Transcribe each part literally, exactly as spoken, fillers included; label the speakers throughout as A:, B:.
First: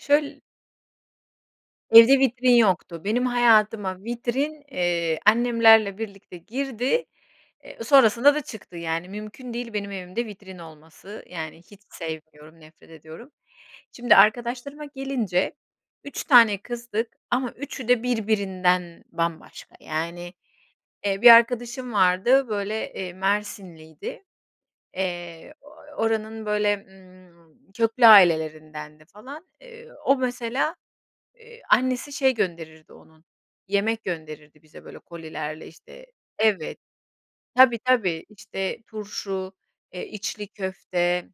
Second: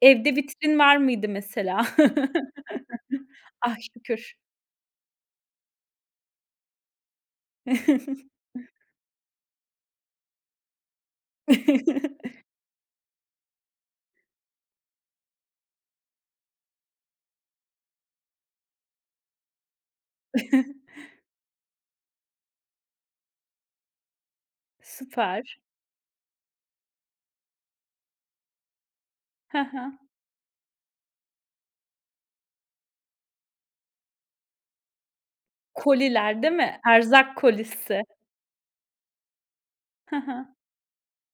A: Evde vitrin var mıydı mesela?
B: Evde vitrin yoktu. Benim
A: Ah,
B: hayatıma
A: şükür.
B: vitrin, eee, annemlerle birlikte girdi, eee, sonrasında da çıktı. Yani mümkün değil benim evimde vitrin olması yani hiç sevmiyorum, nefret ediyorum. Şimdi, arkadaşlarıma gelince, üç tane kızdık ama üçü de birbirinden bambaşka yani, eee, bir arkadaşım vardı, böyle, eee, Mersinliydi. Eee,
A: Süper.
B: ooo, oranın böyle, ımm, köklü ailelerindendi falan.
A: Hı
B: Eee,
A: hı.
B: o mesela, eee, annesi şey gönderirdi onun, yemek gönderirdi bize böyle kolilerle, işte
A: Koliler, değil
B: Evet.
A: mi? Erzak
B: Tabii,
A: kolisi.
B: tabii, işte, turşu, eee,
A: HI
B: içli
A: hı.
B: köfte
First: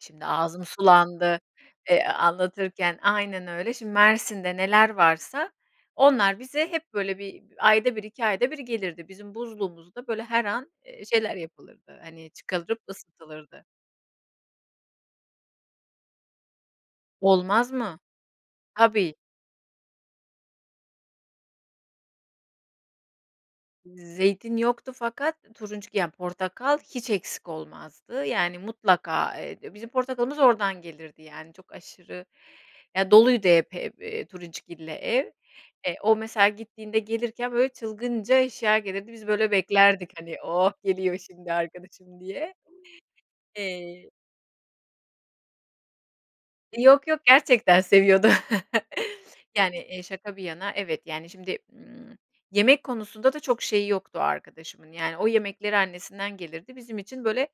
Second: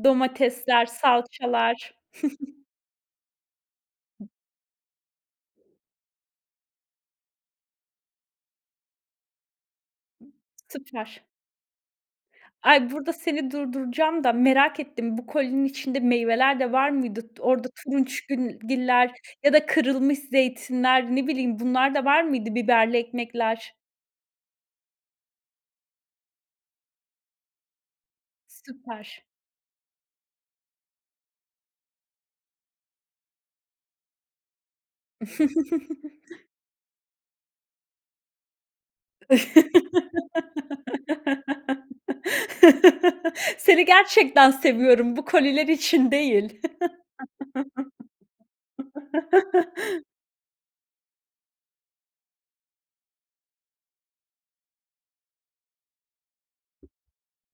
B: Şimdi ağzım
A: Domatesler,
B: sulandı,
A: salçalar.
B: eee, anlatırken Aynen öyle. Şimdi Mersin'de neler varsa onlar bize hep böyle bir ayda bir iki ayda bir gelirdi. Bizim buzluğumuzda, böyle, her an, eee,
A: Süper.
B: şeyler yapılırdı, hani, çıkalırıp
A: Ay, burada seni
B: ısıtılırdı.
A: durduracağım da merak ettim. Bu kolinin içinde meyveler de var mıydı? T orada
B: Olmaz mı?
A: turunçgül giller
B: Tabii.
A: ya da kırılmış zeytinler, ne bileyim, bunlar da var mıydı, biberli ekmekler?
B: Z zeytin yoktu fakat turunçgil, ya, portakal hiç eksik olmazdı yani
A: Süper.
B: mutlaka, eee, bizim portakalımız oradan gelirdi yani çok aşırı ya, doluydu hep hep, eee, turunçgille ev. Eee, o mesela gittiğinde gelirken böyle çılgınca eşya gelirdi, biz, böyle, beklerdik, hani, oh, geliyor şimdi arkadaşım diye.
A: Seni
B: Eee
A: gerçekten seviyorum. Bu koliler için değil.
B: Yok, yok gerçekten seviyordu. Yani, eee, şaka bir yana, evet, yani, şimdi, ımm, yemek konusunda da çok şeyi yoktu o arkadaşımın yani o yemekleri annesinden gelirdi bizim için, böyle,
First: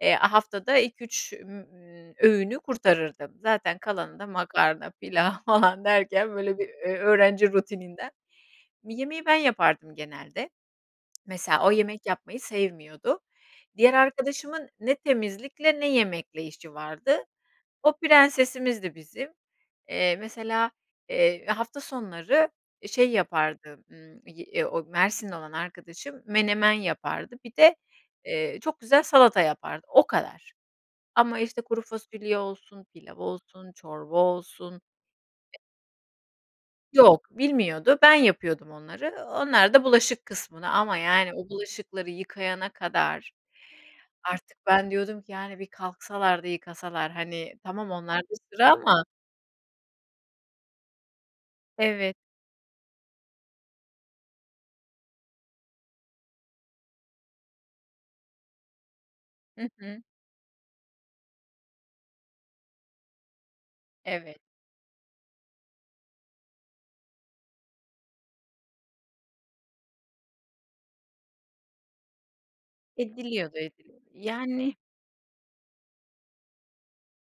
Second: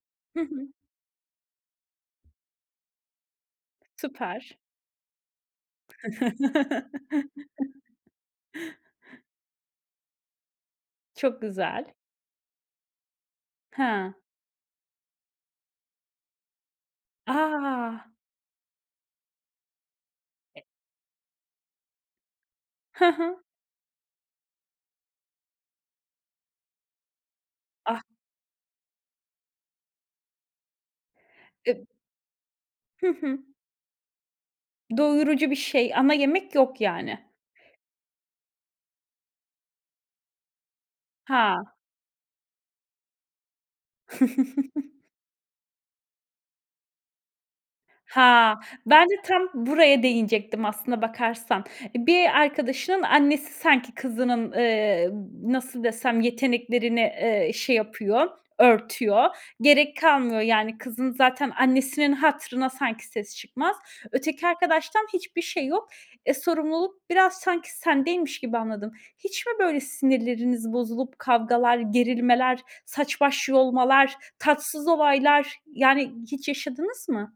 B: eee,
A: Hı hı.
B: haftada ilk üç mü ı öğünü kurtarırdı. Zaten kalanı da
A: Süper.
B: makarna, pilav falan derken, böyle, bir ö öğrenci rutininden Mi yemeği ben yapardım genelde.
A: Çok
B: Mesela o
A: güzel.
B: yemek yapmayı sevmiyordu. Diğer
A: Ha.
B: arkadaşımın ne temizlikle ne yemekle işi vardı. O
A: A!
B: prensesimizdi bizim. Eee, mesela, eee, hafta sonları
A: Hı
B: şey
A: hı.
B: yapardı, ımm, y e o Mersinli olan arkadaşım menemen yapardı. Bir de,
A: Ah!
B: eee, çok güzel salata yapardı, o kadar. Ama işte
A: E
B: kuru fasulye olsun,
A: Hı
B: pilav
A: hı.
B: olsun çorba olsun
A: Doyurucu bir şey ama yemek yok, yani.
B: Yok, bilmiyordu. Ben yapıyordum onları, o onlar da bulaşık kısmını ama yani o
A: Ha!
B: bulaşıkları yıkayana kadar artık ben diyordum ki, yani, bir kalksalar da yıkasalar. Hani, tamam onlarda
A: Ha!
B: sıra ama
A: Ben de tam buraya değinecektim aslına bakarsan. Eee,
B: Evet.
A: bir arkadaşının annesi sanki kızının, eee, nasıl desem, yeteneklerini, eee, şey yapıyor, örtüyor.
B: Hı
A: Gerek
B: hı.
A: kalmıyor yani kızın zaten annesinin hatırına sanki sesi çıkmaz.
B: Evet.
A: Öteki arkadaştan hiçbir şey yok. E, sorumluluk biraz sanki sendeymiş gibi anladım. Hiç mi böyle sinirleriniz bozulup kavgalar, gerilmeler, saç baş
B: Ediliyordu, ediliyordu.
A: yolmalar,
B: Yani
A: tatsız olaylar, yani, hiç yaşadınız mı?